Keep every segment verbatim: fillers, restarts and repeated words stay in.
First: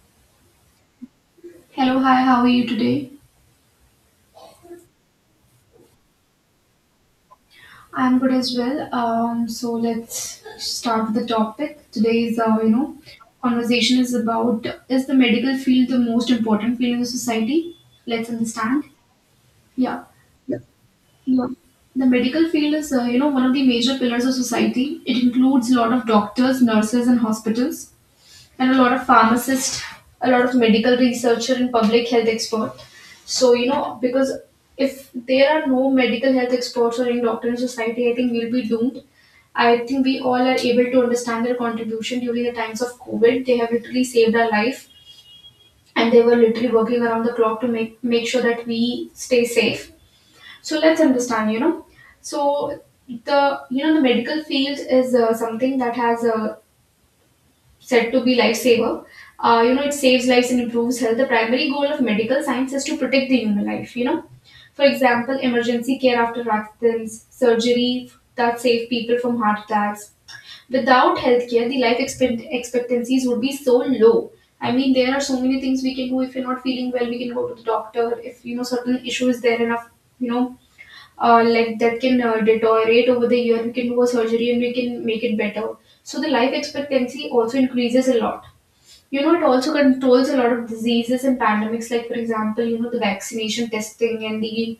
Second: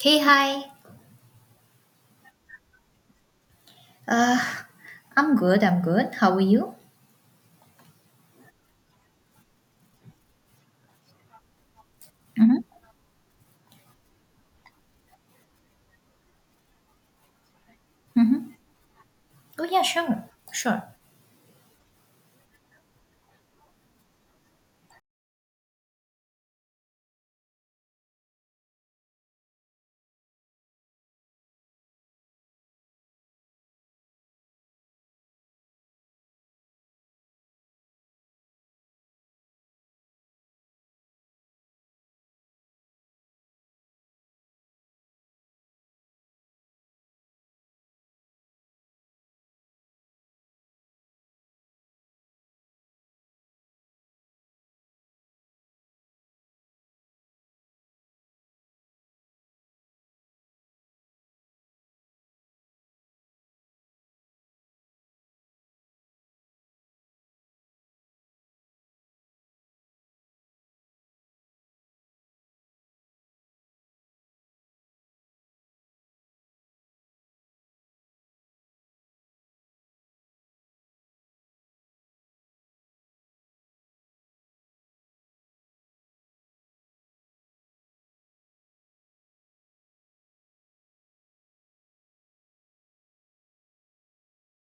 Hey, hi. Hello, hi, how are you today? Uh, I'm good, I'm good. How are you? I'm good as well. Um, so let's start with the topic. Today's, uh, you know, conversation is about is the medical field the most important field in the society? Let's understand. Oh, yeah, Yeah. sure, Yeah. sure. Yeah. The medical field is, uh, you know, one of the major pillars of society. It includes a lot of doctors, nurses, and hospitals, and a lot of pharmacists, a lot of medical researcher and public health expert. So you know because if there are no medical health experts or any doctor in society, I think we'll be doomed. I think we all are able to understand their contribution during the times of COVID. They have literally saved our life, and they were literally working around the clock to make, make sure that we stay safe. So let's understand, you know. So the you know the medical field is uh, something that has uh, said to be lifesaver. Uh, you know, it saves lives and improves health. The primary goal of medical science is to protect the human life, you know. For example, emergency care after accidents, surgery that save people from heart attacks. Without healthcare, the life expect- expectancies would be so low. I mean, there are so many things we can do. If you're not feeling well, we can go to the doctor. If you know certain issue is there enough, you know, uh, like that can uh, deteriorate over the year, we can do a surgery and we can make it better. So the life expectancy also increases a lot. you know it also controls a lot of diseases and pandemics, like for example, you know the vaccination testing and the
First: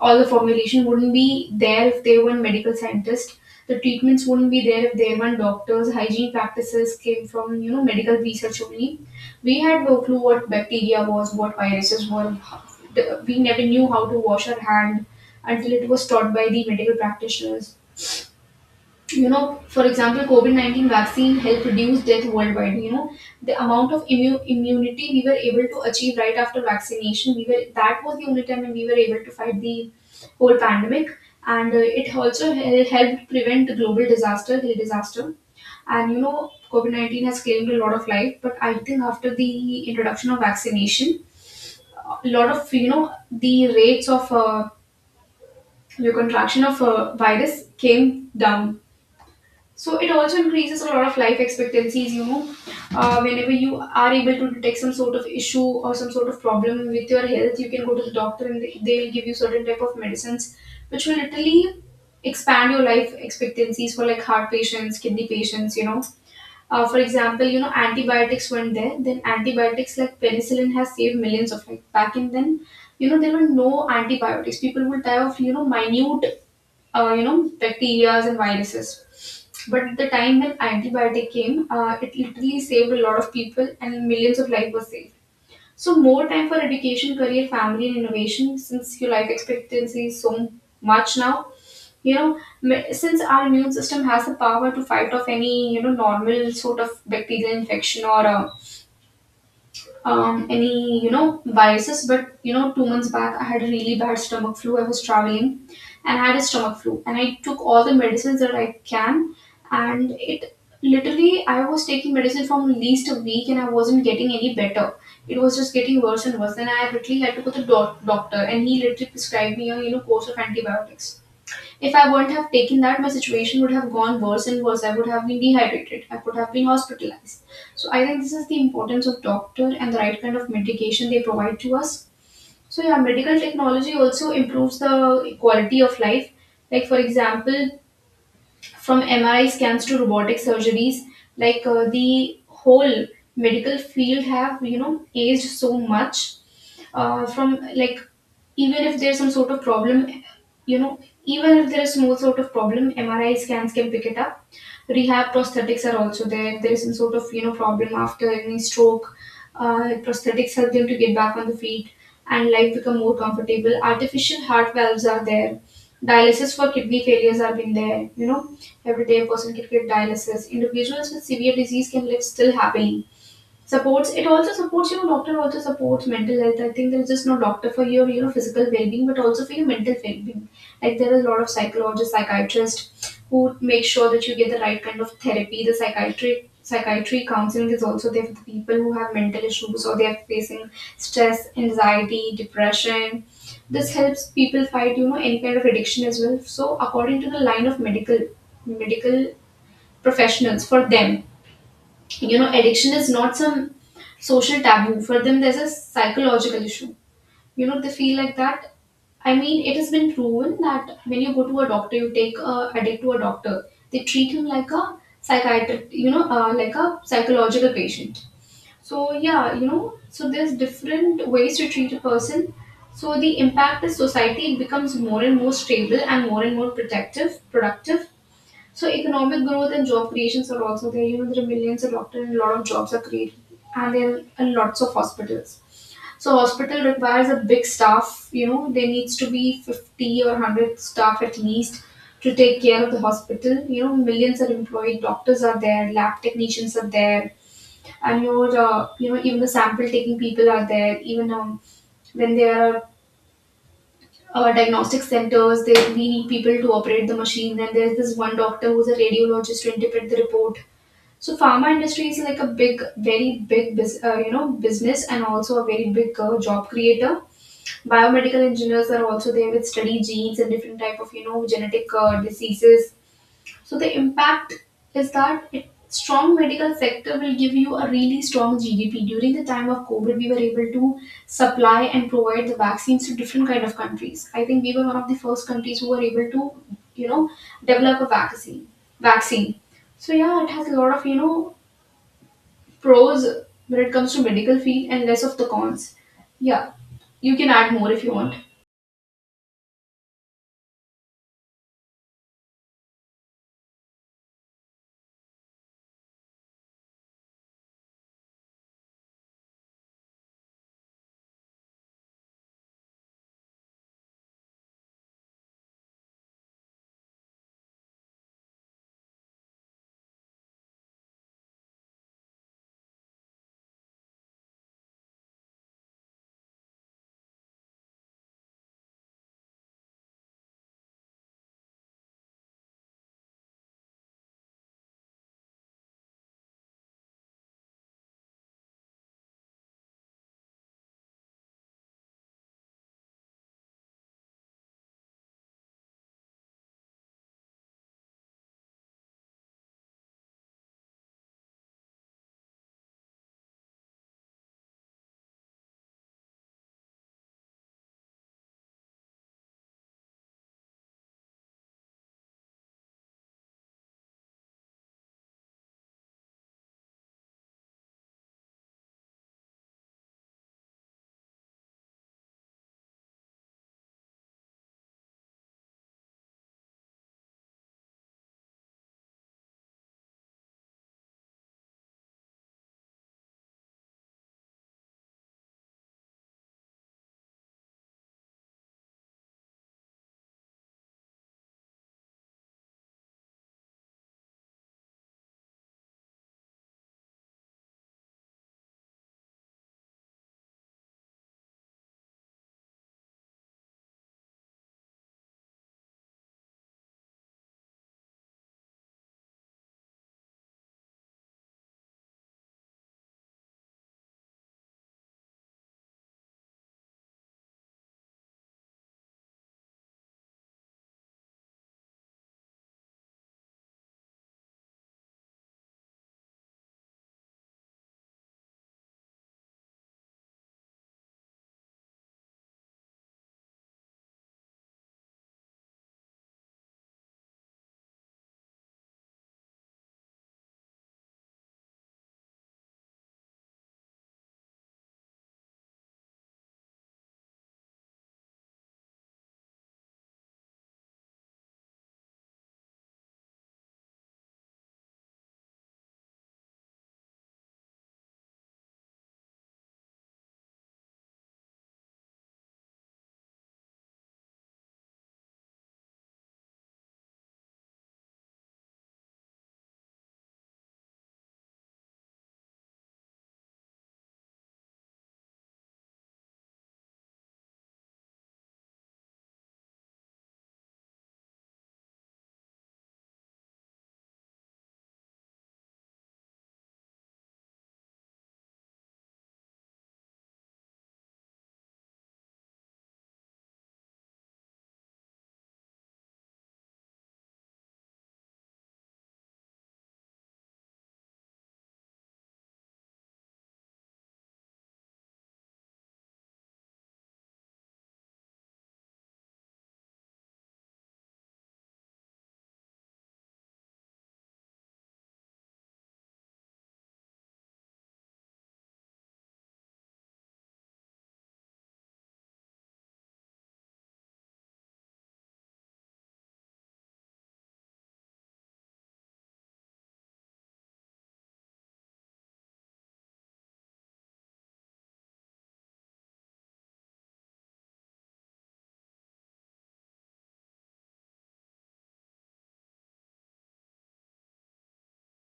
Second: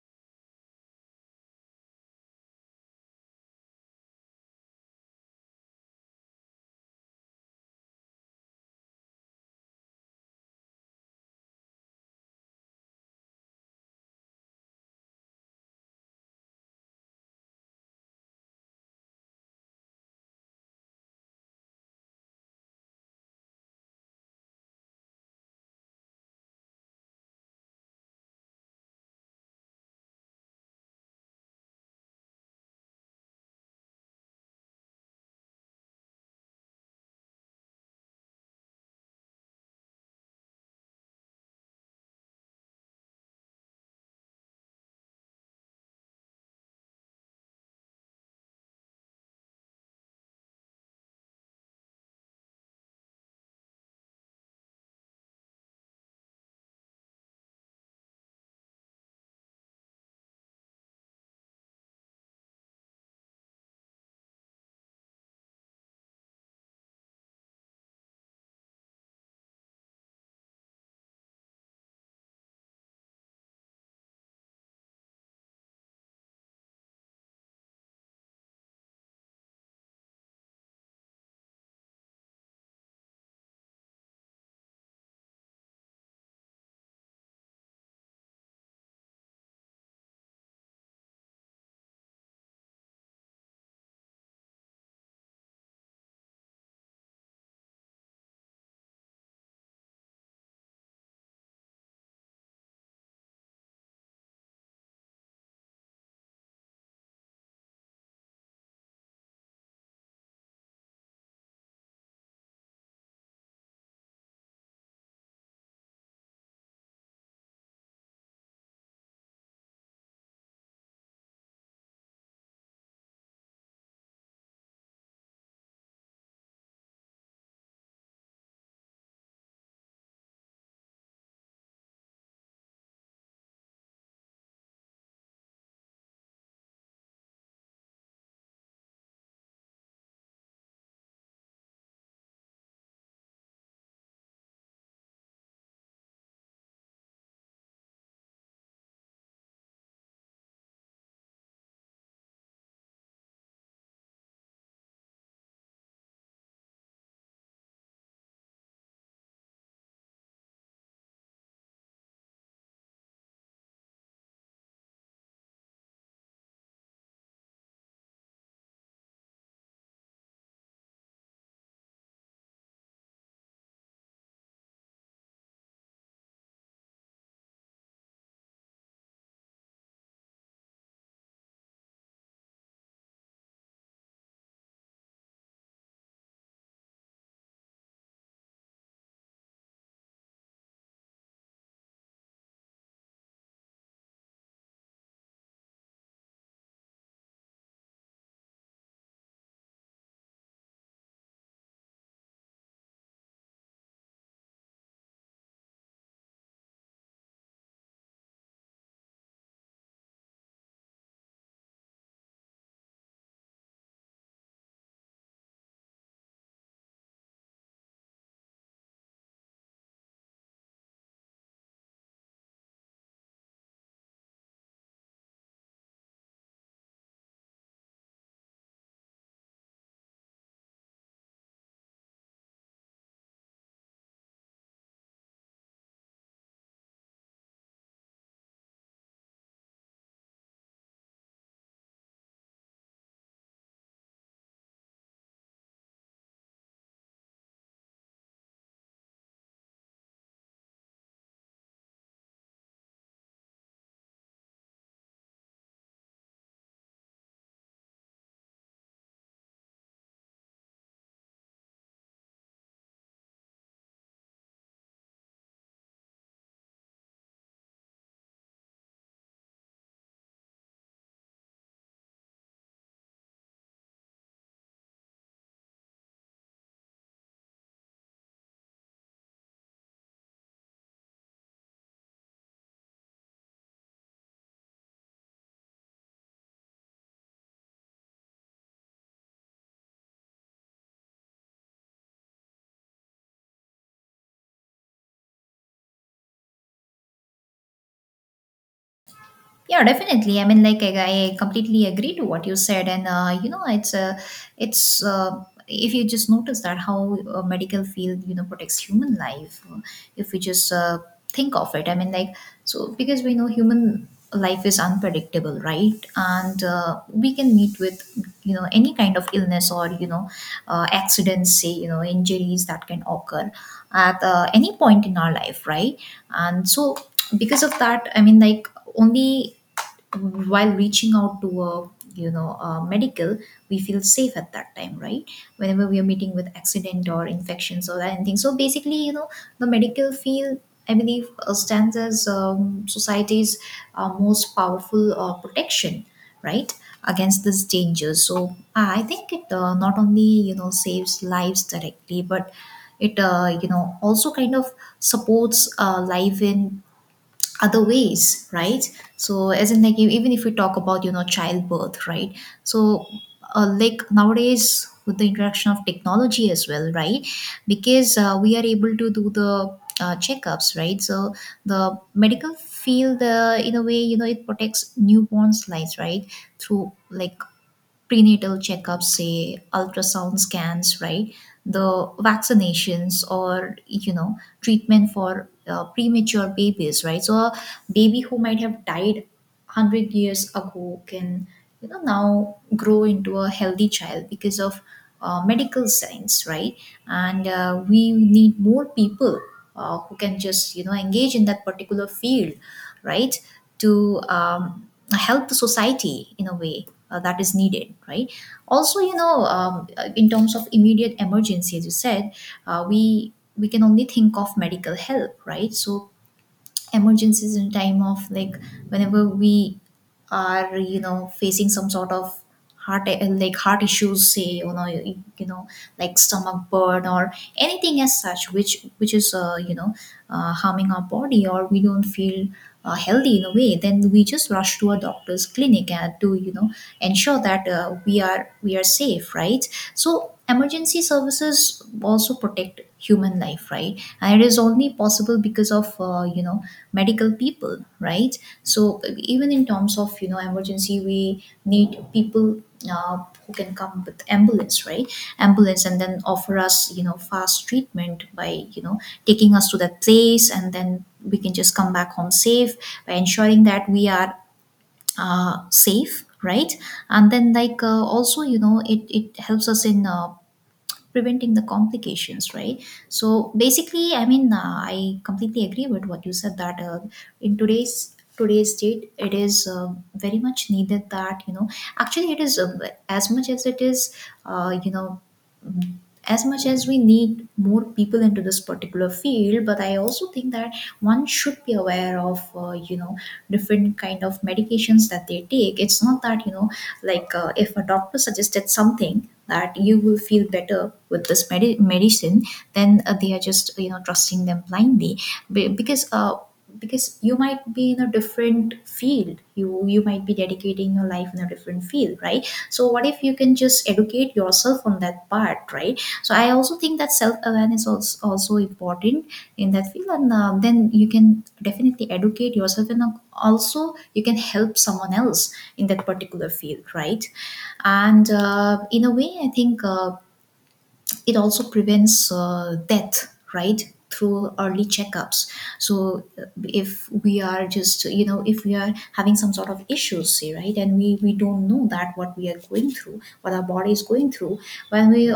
all the formulation wouldn't be there if they weren't medical scientists. The treatments wouldn't be there if there weren't doctors. Hygiene practices came from you know medical research only. We had no clue what bacteria was, what viruses were how- We never knew how to wash our hand until it was taught by the medical practitioners. you know, for example, COVID nineteen vaccine helped reduce death worldwide. You know, the amount of immu- immunity we were able to achieve right after vaccination, we were that was the only time when we were able to fight the whole pandemic. And uh, it also hel- helped prevent the global disaster, the disaster. And you know, COVID nineteen has claimed a lot of life, but I think after the introduction of vaccination, a lot of, you know, the rates of uh, the contraction of uh, virus came down, so it also increases a lot of life expectancies, you know. Uh, whenever you are able to detect some sort of issue or some sort of problem with your health, you can go to the doctor and they- they'll give you certain type of medicines which will literally expand your life expectancies for like heart patients, kidney patients, you know. Uh, for example, you know, antibiotics went there, then antibiotics like penicillin has saved millions of life. Back in then, you know, there were no antibiotics. People would die of, you know, minute uh, you know, bacteria and viruses. But the time when antibiotic came, uh, it literally saved a lot of people and millions of lives were saved. So more time for education, career, family, and innovation since your life expectancy is so much now. You know, me- since our immune system has the power to fight off any you know normal sort of bacterial infection or a um, any you know viruses. But you know, two months back, I had a really bad stomach flu. I was traveling and I had a stomach flu, and I took all the medicines that I can. And it literally, I was taking medicine from at least a week, and I wasn't getting any better. It was just getting worse and worse, and I literally had to go to the doc- doctor, and he literally prescribed me a you know course of antibiotics. If I wouldn't have taken that, my situation would have gone worse and worse. I would have been dehydrated. I could have been hospitalized. So I think this is the importance of doctor and the right kind of medication they provide to us. So yeah, medical technology also improves the quality of life. Like for example, from M R I scans to robotic surgeries, like uh, the whole medical field have you know aged so much, uh, from like, even if there's some sort of problem, you know even if there is small sort of problem, M R I scans can pick it up. Rehab prosthetics are also there. If there is some sort of you know problem after any stroke, uh, prosthetics help them to get back on the feet and life become more comfortable. Artificial heart valves are there. Dialysis for kidney failures have been there, you know. Every day a person can get dialysis. Individuals with severe disease can live still happily. Supports It also supports, you know, doctor also supports mental health. I think there's just no doctor for your you know physical well-being, but also for your mental well-being. Like there are a lot of psychologists, psychiatrists who make sure that you get the right kind of therapy. The psychiatry psychiatry counseling is also there for the people who have mental issues or they are facing stress, anxiety, depression. This helps people fight, you know, any kind of addiction as well. So according to the line of medical medical professionals, for them, you know, addiction is not some social taboo. For them, there's a psychological issue, you know, they feel like that. I mean, it has been proven that when you go to a doctor, you take a addict to a doctor, they treat him like a psychiatric, you know, uh, like a psychological patient. So yeah, you know, so there's different ways to treat a person. So the impact is society. It becomes more and more stable and more and more protective, productive. So economic growth and job creations are also there. You know, there are millions of doctors and a lot of jobs are created, and there are lots of hospitals. So hospital requires a big staff, you know, there needs to be fifty or one hundred staff at least to take care of the hospital. You know, millions are employed, doctors are there, lab technicians are there, and your, uh, you know, even the sample taking people are there, even um, when they are uh, diagnostic centers. They, we need people to operate the machines, and there's this one doctor who's a radiologist to interpret the report. So pharma industry is like a big, very big, bus- uh, you know, business and also a very big uh, job creator. Biomedical engineers are also there with study genes and different type of, you know, genetic uh, diseases. So the impact is that it, strong medical sector will give you a really strong G D P. During the time of COVID, we were able to supply and provide the vaccines to different kind of countries. I think we were one of the first countries who were able to, you know, develop a vaccine. Vaccine. So yeah, it has a lot of, you know, pros when it comes to medical field and less of the cons. Yeah, you can add more if you want. Yeah, definitely. I mean, like I, I completely agree to what you said, and uh, you know, it's uh, it's uh, if you just notice that how uh, medical field you know protects human life, uh, if we just uh, think of it, I mean, like so because we know human life is unpredictable, right? And uh, we can meet with you know any kind of illness or you know uh, accidents, say you know injuries that can occur at uh, any point in our life, right? And so because of that, I mean, like only while reaching out to a you know a medical, we feel safe at that time, right, whenever we are meeting with accident or infections or anything. So basically, you know, the medical field, I believe, uh, stands as um, society's uh, most powerful uh, protection, right, against this danger. So uh, I think it, uh, not only you know saves lives directly, but it, uh, you know, also kind of supports uh, life in other ways, right? So as in like you, even if we talk about you know childbirth, right? So uh, like nowadays with the introduction of technology as well, right, because uh, we are able to do the uh, checkups, right? So the medical field, uh, in a way, you know, it protects newborns lives, right, through like prenatal checkups, say ultrasound scans, right? The vaccinations or, you know, treatment for uh, premature babies, right? So a baby who might have died one hundred years ago can, you know, now grow into a healthy child because of uh, medical science, right? And uh, we need more people uh, who can just, you know, engage in that particular field, right, to um, help the society in a way uh, that is needed, right? Also, you know, um, uh, in terms of immediate emergency as you said, uh, we we can only think of medical help, right? So emergencies in time of like whenever we are you know facing some sort of heart, like heart issues, say you know you, you know, like stomach burn or anything as such, which which is uh, you know uh, harming our body, or we don't feel uh, healthy in a way, then we just rush to a doctor's clinic, and to you know ensure that uh, we are we are safe, right? So emergency services also protect human life, right, and it is only possible because of uh, you know medical people, right? So even in terms of you know emergency, we need people uh, who can come with ambulance, right, ambulance and then offer us you know fast treatment by you know taking us to that place, and then we can just come back home safe by ensuring that we are uh, safe, right? And then like uh, also, you know, it, it helps us in uh, preventing the complications, right? So basically I mean, uh, I completely agree with what you said that uh, in today's today's date it is uh, very much needed, that you know actually it is uh, as much as it is uh, you know mm, as much as we need more people into this particular field, but I also think that one should be aware of uh, you know different kind of medications that they take. It's not that you know like uh, if a doctor suggested something that you will feel better with this medi- medicine, then uh, they are just you know trusting them blindly. Be- because uh, because you might be in a different field, you you might be dedicating your life in a different field, right? So what if you can just educate yourself on that part, right? So I also think that self-awareness is also important in that field, and uh, then you can definitely educate yourself, and uh, also you can help someone else in that particular field, right? And uh, in a way I think uh, it also prevents uh, death, right, through early checkups. So uh, if we are just you know, if we are having some sort of issues, say, right, and we we don't know that what we are going through, what our body is going through, when we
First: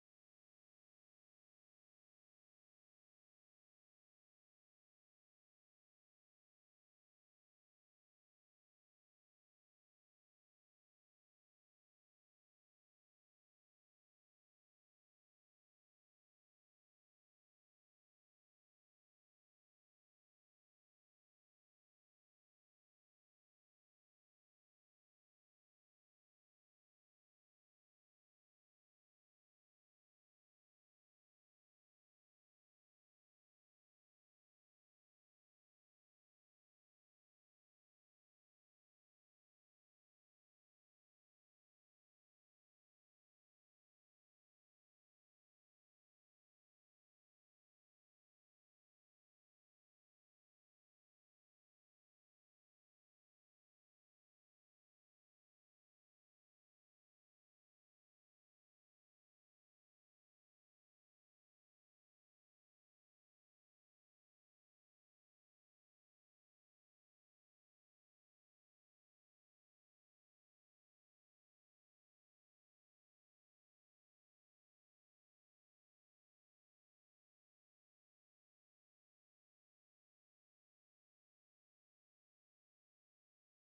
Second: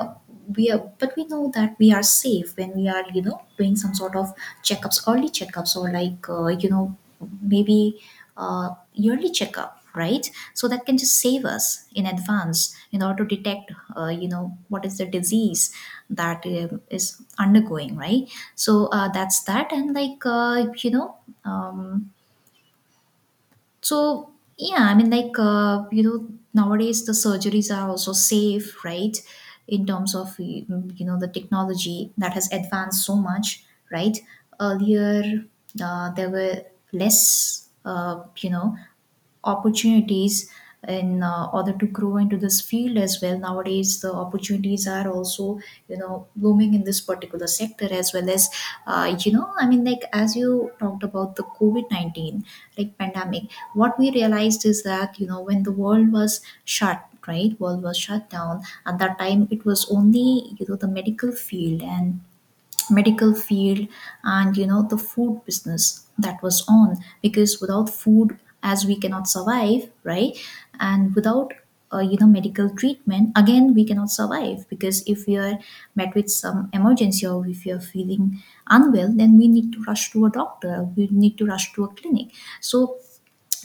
we are, but we know that we are safe when we are you know doing some sort of checkups, early checkups, or like uh, you know maybe uh, yearly checkup, right? So that can just save us in advance, in order to detect uh, you know what is the disease that um, is undergoing, right? So uh, that's that, and like uh, you know um, so yeah, I mean like uh, you know nowadays the surgeries are also safe, right, in terms of mm, you know the technology that has advanced so much, right. Earlier uh, there were less uh, you know opportunities in uh, order to grow into this field as well. Nowadays the opportunities are also you know blooming in this particular sector as well, as uh, you know, I mean like as you talked about the covid nineteen, like pandemic, what we realized is that you know when the world was shut, right, world was shut down at that time, it was only you know the medical field and medical field and you know the food business that was on, because without food as we cannot survive, right? And without uh, you know medical treatment again we cannot survive, because if we are met with some emergency, or if we are feeling unwell, then we need to rush to a doctor, we need to rush to a clinic. So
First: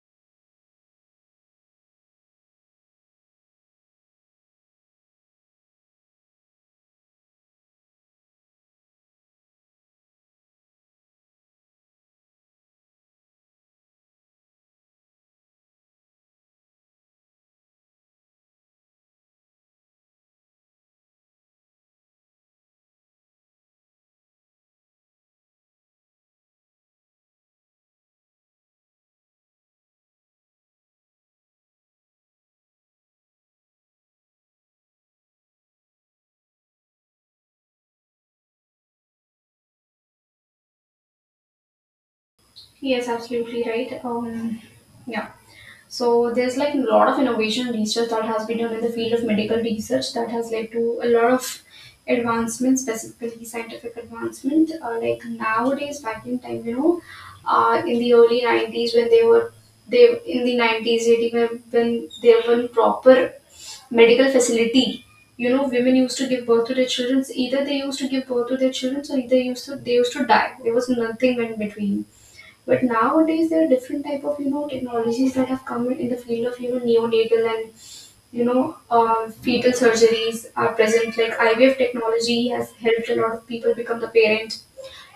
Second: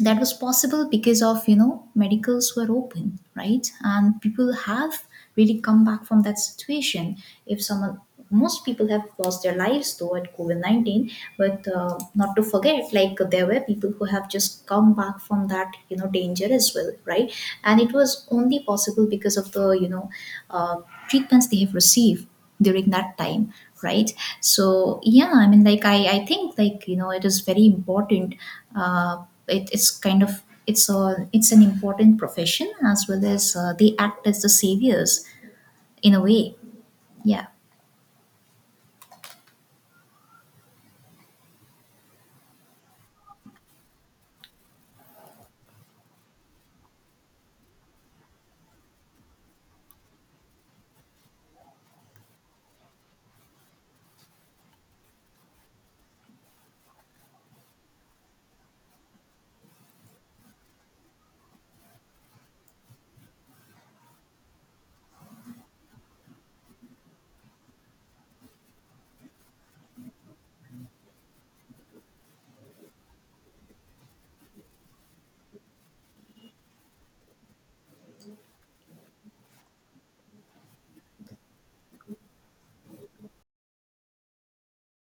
that was possible because of you know medicals were open, right, and people have really come back from that situation. If someone, most people have lost their lives though at covid nineteen, but uh, not to forget, like there were people who have just come back from that you know danger as well, right? And it was only possible because of the you know uh, treatments they have received during that time, right. So yeah, I mean like i i think like you know it is very important, uh it, it's kind of, it's a, it's an important profession, as well as uh, they act as the saviors in a way. Yeah. Yes, absolutely right. Um, yeah. So there's like a lot of innovation and research that has been done in the field of medical research that has led to a lot of advancement, specifically scientific advancement. Uh, like nowadays, back in time, you know, uh, in the early nineties when they were they in the nineties, eighty when when there were proper medical facility. You know, women used to give birth to their children. Either they used to give birth to their children, or either used to they used to die. There was nothing in between, but nowadays there are different type of, you know, technologies that have come in, in the field of, you know, neonatal and you know um, fetal surgeries are present. Like I V F technology has helped a lot of people become the parent,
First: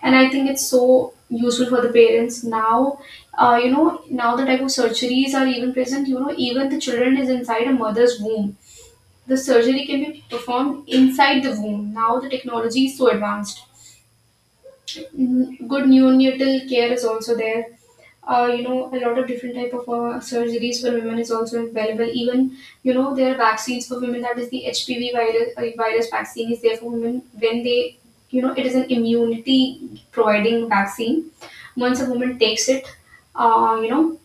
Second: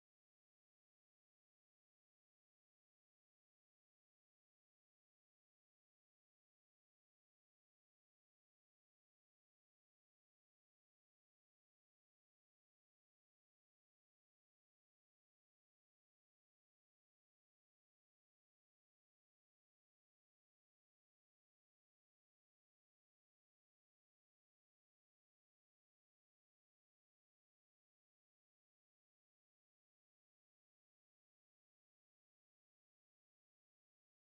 and I think it's so useful for the parents now. Uh, you know, now the type of surgeries are even present. You know, even the children is inside a mother's womb. The surgery can be performed inside the womb. Now the technology is so advanced. Mm, good neonatal care is also there. Uh, you know, a lot of different type of uh, surgeries for women is also available. Even you know, there are vaccines for women. That is the H P V virus uh, virus vaccine is there for women when they, you know, it is an immunity providing vaccine. Once a woman takes it, uh, you know,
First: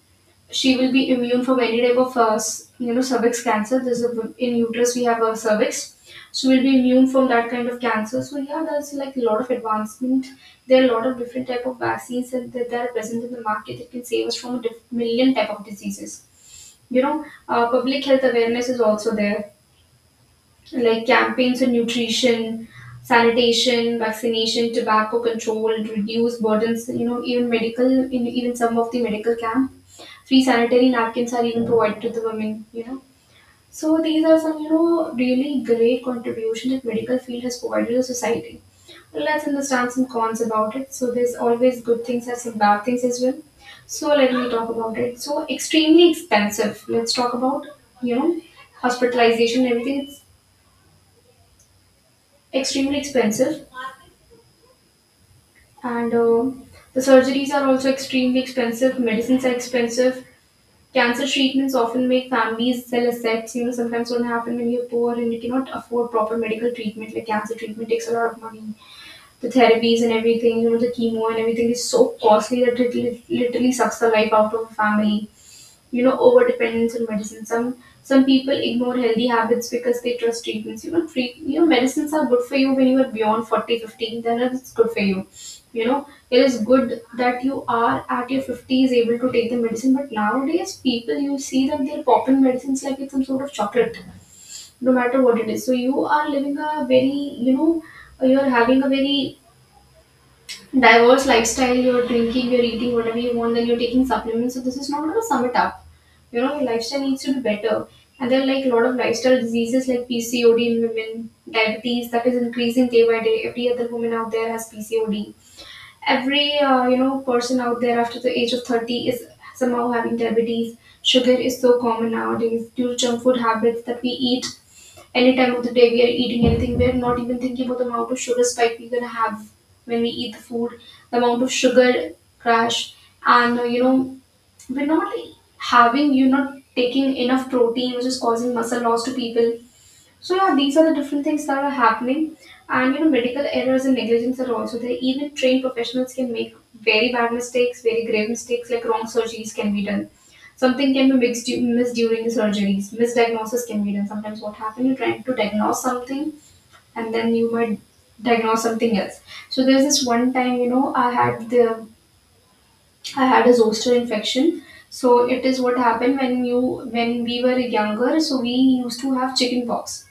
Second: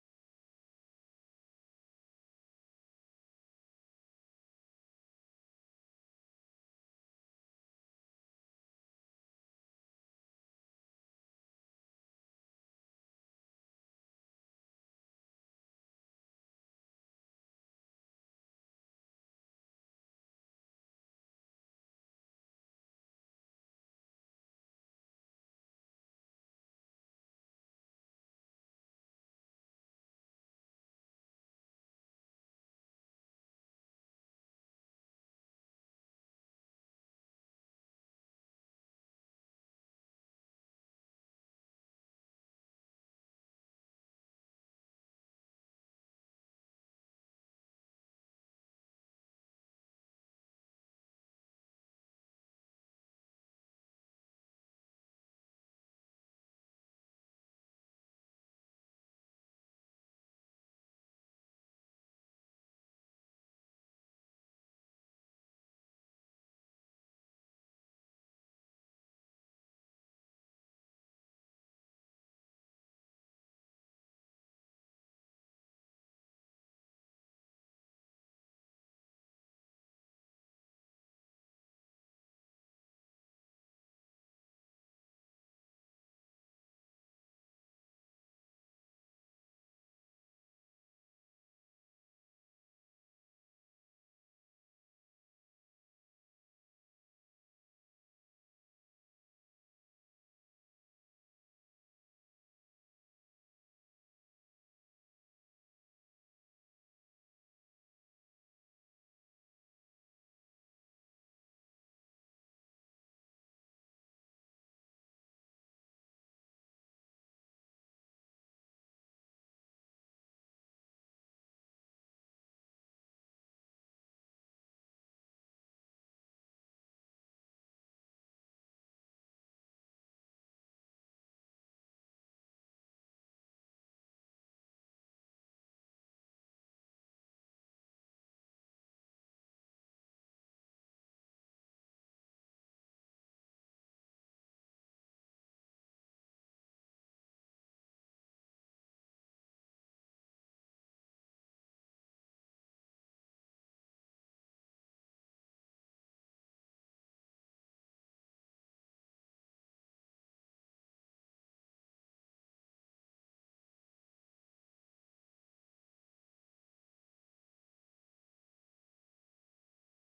she will be immune from any type of uh, s- you know cervix cancer. There's a, in uterus we have a cervix, so we'll be immune from that kind of cancer. So yeah, there's like a lot of advancement. There are a lot of different type of vaccines and that, that are present in the market that can save us from a diff- million type of diseases. You know uh, public health awareness is also there, like campaigns on nutrition, sanitation, vaccination, tobacco control, reduce burdens, you know, even medical, in even some of the medical camp, free sanitary napkins are even provided to the women, you know. So these are some, you know, really great contribution that medical field has provided to society. Well, let's understand some cons about it. So there's always good things and some bad things as well. So let me talk about it. So extremely expensive. Let's talk about, you know, hospitalization and everything. Extremely expensive, and uh, the surgeries are also extremely expensive. Medicines are expensive. Cancer treatments often make families sell assets. You know, sometimes what happen when you're poor and you cannot afford proper medical treatment, like cancer treatment takes a lot of money. The therapies and everything, you know, the chemo and everything is so costly that it lit- literally sucks the life out of a family. You know, over dependence on medicine. Some some people ignore healthy habits because they trust treatments. You know treat you know medicines are good for you when you are beyond forty, fifty. Then it's good for you. You know, it is good that you are at your fifties able to take the medicine, but nowadays people, you see that they're popping medicines like it's some sort of chocolate, no matter what it is. So you are living a very, you know you're having a very diverse lifestyle. You're drinking, you're eating whatever you want, then you're taking supplements. So this is not gonna sum it up. You know, your lifestyle needs to be better. And there are like a lot of lifestyle diseases like P C O D in women, diabetes that is increasing day by day. Every other woman out there has P C O D. Every uh, you know person out there after the age of thirty is somehow having diabetes. Sugar is so common nowadays due to junk food habits that we eat. Any time of the day we are eating anything, we are not even thinking about the amount of sugar spike we're gonna have. When we eat the food, the amount of sugar crash, and uh, you know, we're not having, you're not taking enough protein, which is causing muscle loss to people. So yeah, these are the different things that are happening, and you know, medical errors and negligence are also there. Even trained professionals can make very bad mistakes, very grave mistakes, like wrong surgeries can be done. Something can be mixed, missed during the surgeries. Misdiagnosis can be done. Sometimes what happens, you're trying to diagnose something, and then you might diagnose something else. So there's this one time, you know, I had the I had a zoster infection. So it is what happened when you, when we were younger. So we used to have chicken pox.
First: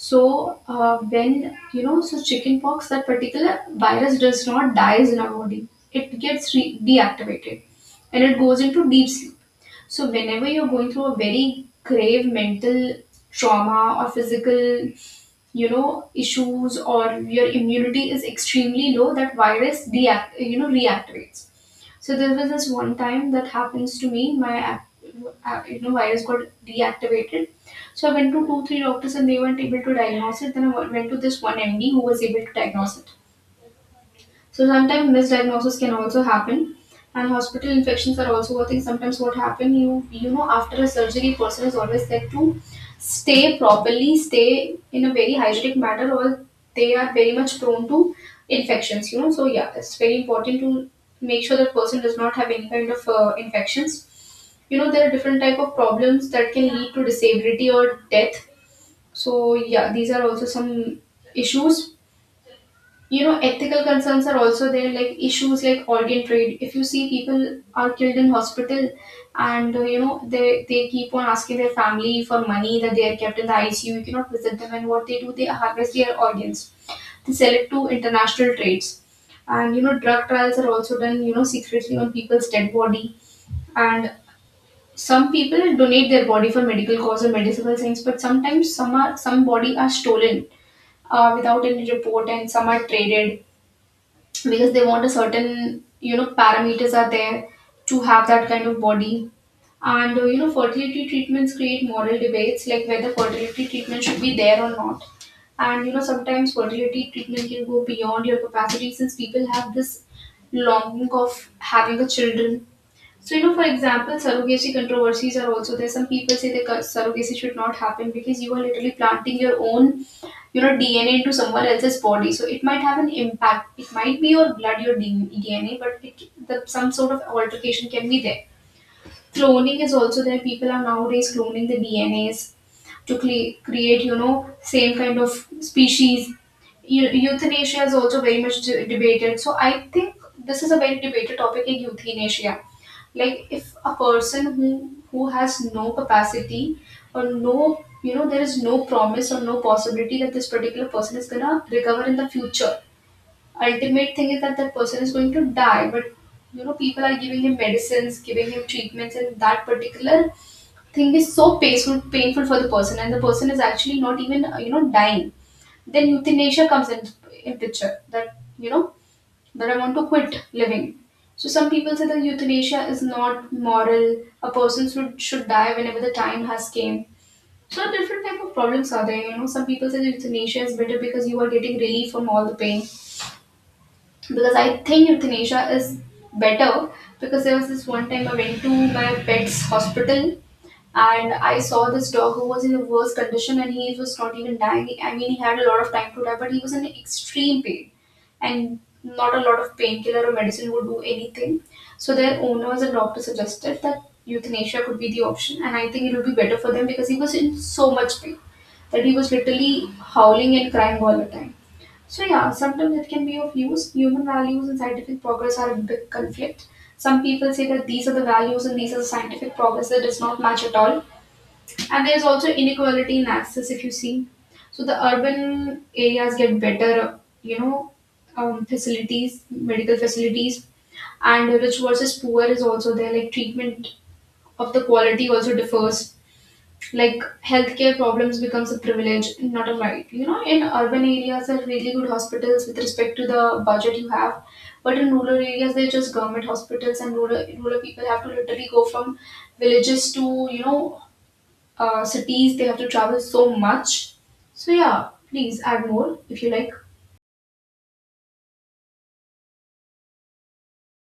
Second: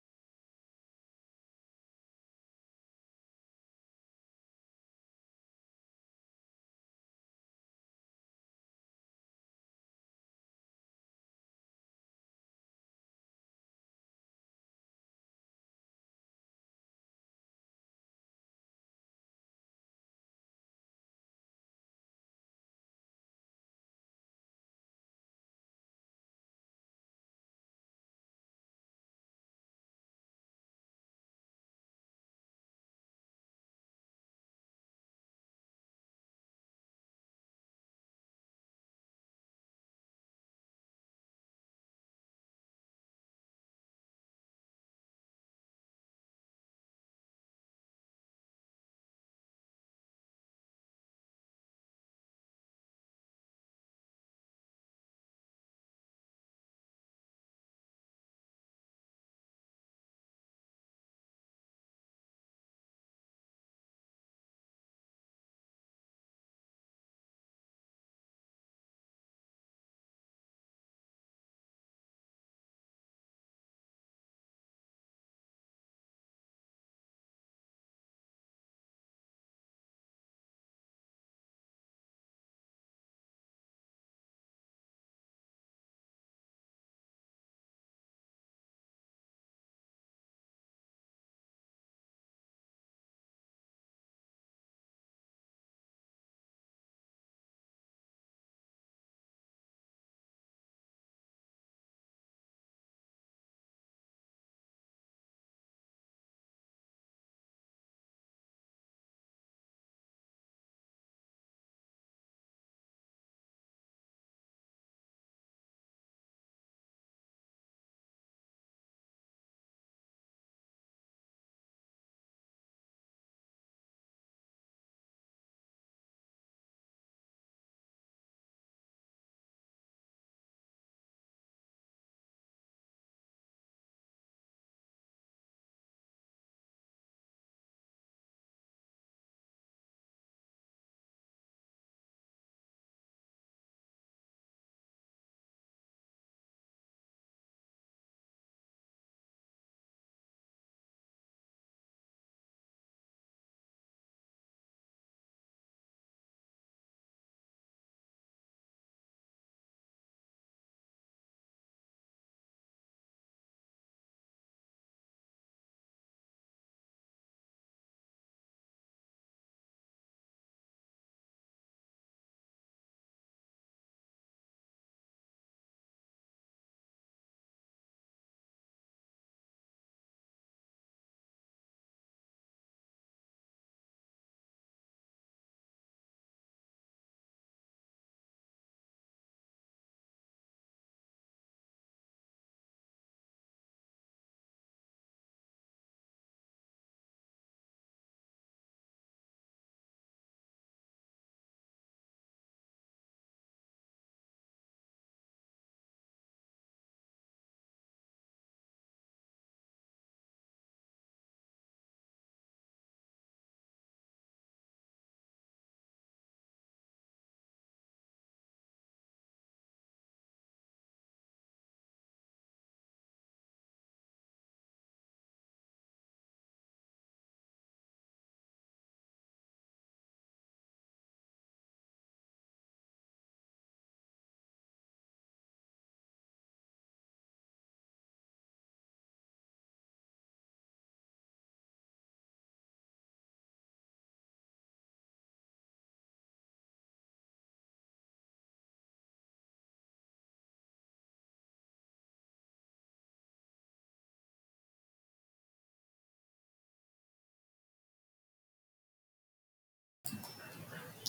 So uh, when you know, so chickenpox, that particular virus does not dies in our body. It gets re- deactivated, and it goes into deep sleep. So whenever you're going through a very grave mental trauma or physical, you know, issues, or your immunity is extremely low, that virus deact you know reactivates. So there was this one time that happens to me, my ac- uh, you know virus got deactivated. So I went to two three doctors and they weren't able to diagnose it. Then I went to this one M D who was able to diagnose it. So sometimes misdiagnosis can also happen, and hospital infections are also a thing. Sometimes what happen, you you know after a surgery, person is always said to stay properly, stay in a very hygienic manner, or they are very much prone to infections. You know, so yeah, it's very important to make sure that person does not have any kind of uh, infections. You know, there are different type of problems that can lead to disability or death. So yeah, these are also some issues. You know, ethical concerns are also there, like issues like organ trade. If you see, people are killed in hospital, and uh, you know, they they keep on asking their family for money, that they are kept in the I C U, you cannot visit them, and what they do, they harvest their organs. They sell it to international trades. And you know, drug trials are also done, you know, secretly on people's dead body. And some people donate their body for medical cause or medicinal things, but sometimes some are, some body are stolen, uh, without any report, and some are traded because they want a certain, you know, parameters are there to have that kind of body. And uh, you know, fertility treatments create moral debates, like whether fertility treatment should be there or not. And you know, sometimes fertility treatment can go beyond your capacity, since people have this longing of having a children. So, you know, for example, surrogacy controversies are also there. Some people say that cur- surrogacy should not happen because you are literally planting your own, you know, D N A into someone else's body. So it might have an impact. It might be your blood, your D- DNA, but it, the, some sort of altercation can be there. Cloning is also there. People are nowadays cloning the D N As to cle- create, you know, same kind of species. Eu- euthanasia is also very much de- debated. So I think this is a very debated topic in euthanasia. Like if a person who, who has no capacity, or no, you know, there is no promise or no possibility that this particular person is gonna recover in the future, ultimate thing is that that person is going to die. But you know, people are giving him medicines, giving him treatments, and that particular thing is so painful painful for the person, and the person is actually not even uh, you know dying. Then euthanasia comes in in picture, that you know, that I want to quit living. So some people say that euthanasia is not moral. A person should should die whenever the time has came. So different type of problems are there. You know, some people say that euthanasia is better because you are getting relief from all the pain. Because I think euthanasia is better, because there was this one time I went to my pet's hospital and I saw this dog who was in the worst condition and he was not even dying. I mean, he had a lot of time to die, but he was in extreme pain. And not a lot of painkiller or medicine would do anything. So their owners and doctors suggested that euthanasia could be the option. And I think it would be better for them because he was in so much pain that he was literally howling and crying all the time. So yeah, sometimes it can be of use. Human values and scientific progress are a big conflict. Some people say that these are the values and these are the scientific progress that does not match at all. And there's also inequality in access, if you see. So the urban areas get better, you know, um, facilities, medical facilities, and rich versus poor is also there. Like treatment of the quality also differs. Like healthcare problems becomes a privilege, not a right. You know, in urban areas there are really good hospitals with respect to the budget you have, but in rural areas they're just government hospitals, and rural rural people have to literally go from villages to, you know, uh, cities. They have to travel so much. So yeah, please add more if you like.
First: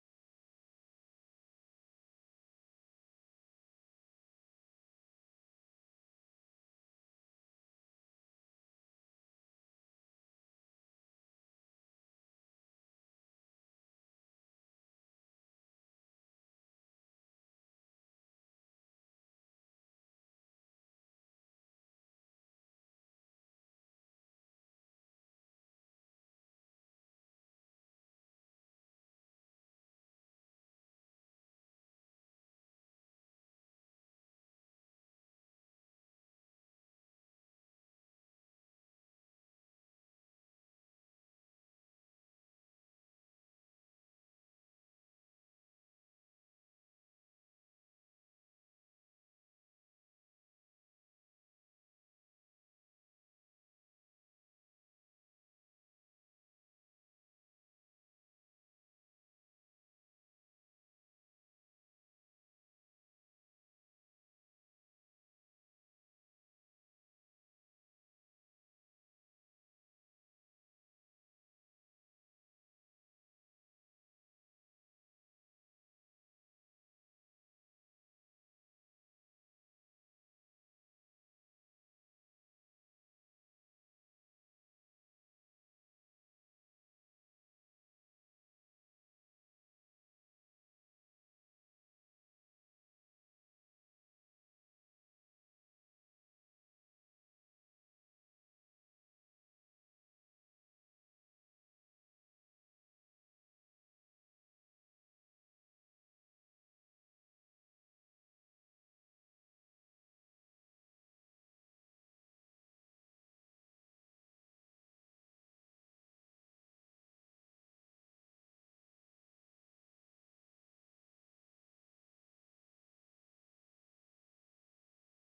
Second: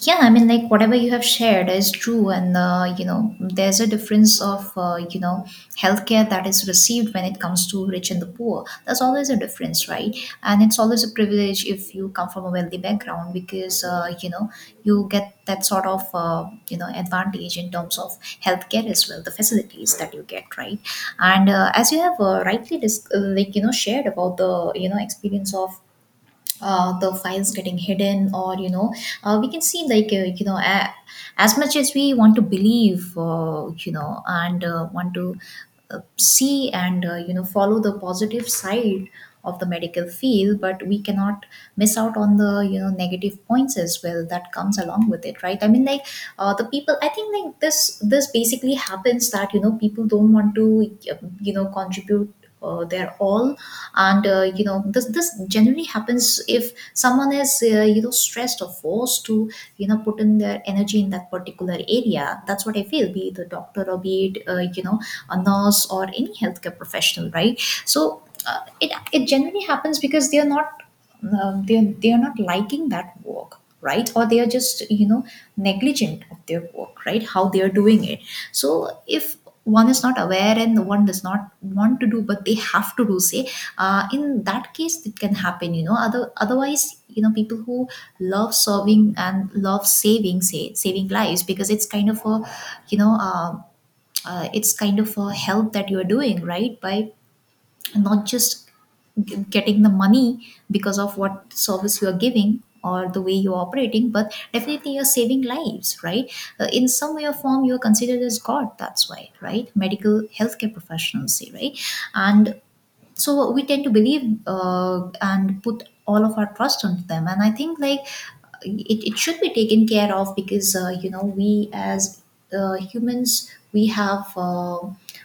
Yeah, I mean like whatever you have shared is true, and uh, you know, there's a difference of uh, you know healthcare that is received when it comes to rich and the poor, there's always a difference, right? And it's always a privilege if you come from a wealthy background, because uh, you know you get that sort of uh, you know advantage in terms of healthcare as well, the facilities that you get, right? And uh, as you have uh, rightly dis- uh, like you know shared about the you know experience of uh, the files getting hidden, or you know, uh, we can see like uh, you know, a as much as we want to believe uh, you know, and uh, want to uh, see, and uh, you know follow the positive side of the medical field, but we cannot miss out on the you know negative points as well that comes along with it, right? I mean like uh, the people, I think like this this basically happens, that you know people don't want to uh, you know contribute uh, their all. And uh, you know this this generally happens if someone is uh, you know stressed or forced to you know put in their energy in that particular area, that's what I feel, be it a doctor or be it uh, you know a nurse or any healthcare professional, right? So uh, it it generally happens because they are not um, they are, they are not liking that work, right, or they are just you know negligent of their work, right, how they are doing it. So if one is not aware, and no one does not want to do but they have to do, say uh, in that case it can happen, you know, other otherwise you know people who love serving and love saving, say saving lives, because it's kind of a you know um uh, it's kind of a help that you are doing, right, by not just g- getting the money because of what service you are giving or the way you're operating, but definitely you're saving lives, right. Uh, in some way or form you're considered as god, that's why, right, medical healthcare professionals, say, right. And so we tend to believe, uh, and put all of our trust onto them, and I think like it, it should be taken care of, because uh, you know we as uh, humans, we have uh,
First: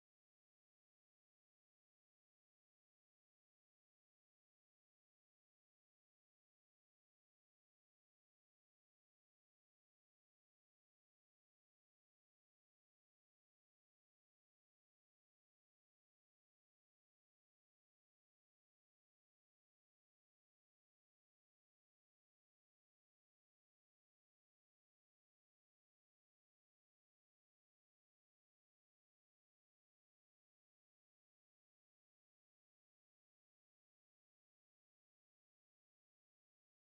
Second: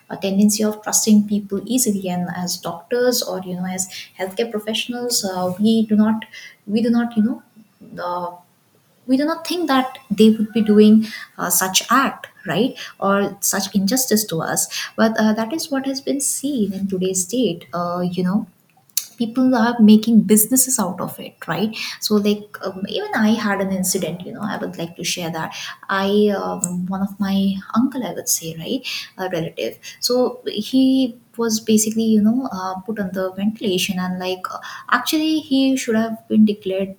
a tendency of trusting people easily, and as doctors or you know as healthcare professionals uh, we do not we do not you know uh, we do not think that they would be doing uh, such act, right? Or such injustice to us. But uh, that is what has been seen in today's date. Uh, you know people are making businesses out of it, right? So like um, even I had an incident, you know, I would like to share that. I um, One of my uncle, I would say, right? A relative. So he was basically, you know, uh, put on the ventilation and like uh, actually he should have been declared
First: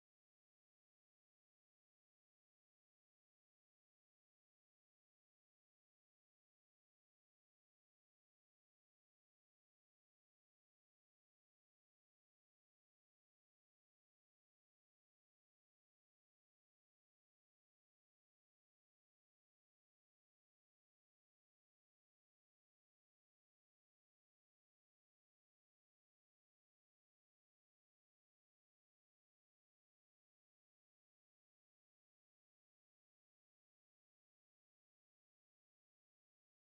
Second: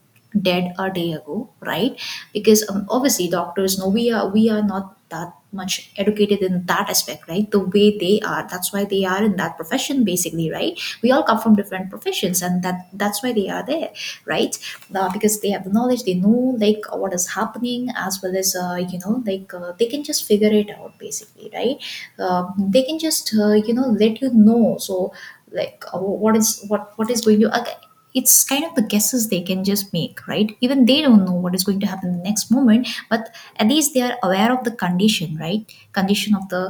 dead a day ago, right? Because um, obviously doctors know, we are we are not that much educated in that aspect, right? The way they are, that's why they are in that profession, basically, right? We all come from different professions and that that's why they are there, right? Uh, because they have the knowledge, they know like what is happening, as well as uh, you know like uh, they can just figure it out, basically, right? Um they can just, uh, you know, let you know. So like uh, what is, what what is going to, uh, it's kind of the guesses they can just make, right? Even they don't know what is going to happen the next moment, but at least they are aware of the condition, right? Condition of the,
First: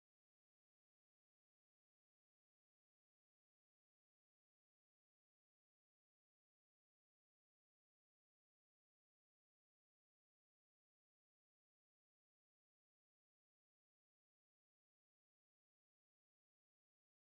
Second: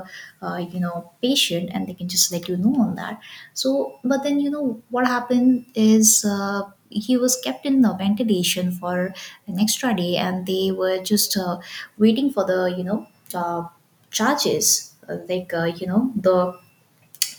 uh, you know patient, and they can just let you know on that. So, but then, you know, what happened is uh, he was kept in the ventilation for an extra day, and they were just uh, waiting for the, you know, uh, charges, uh, like uh, you know, the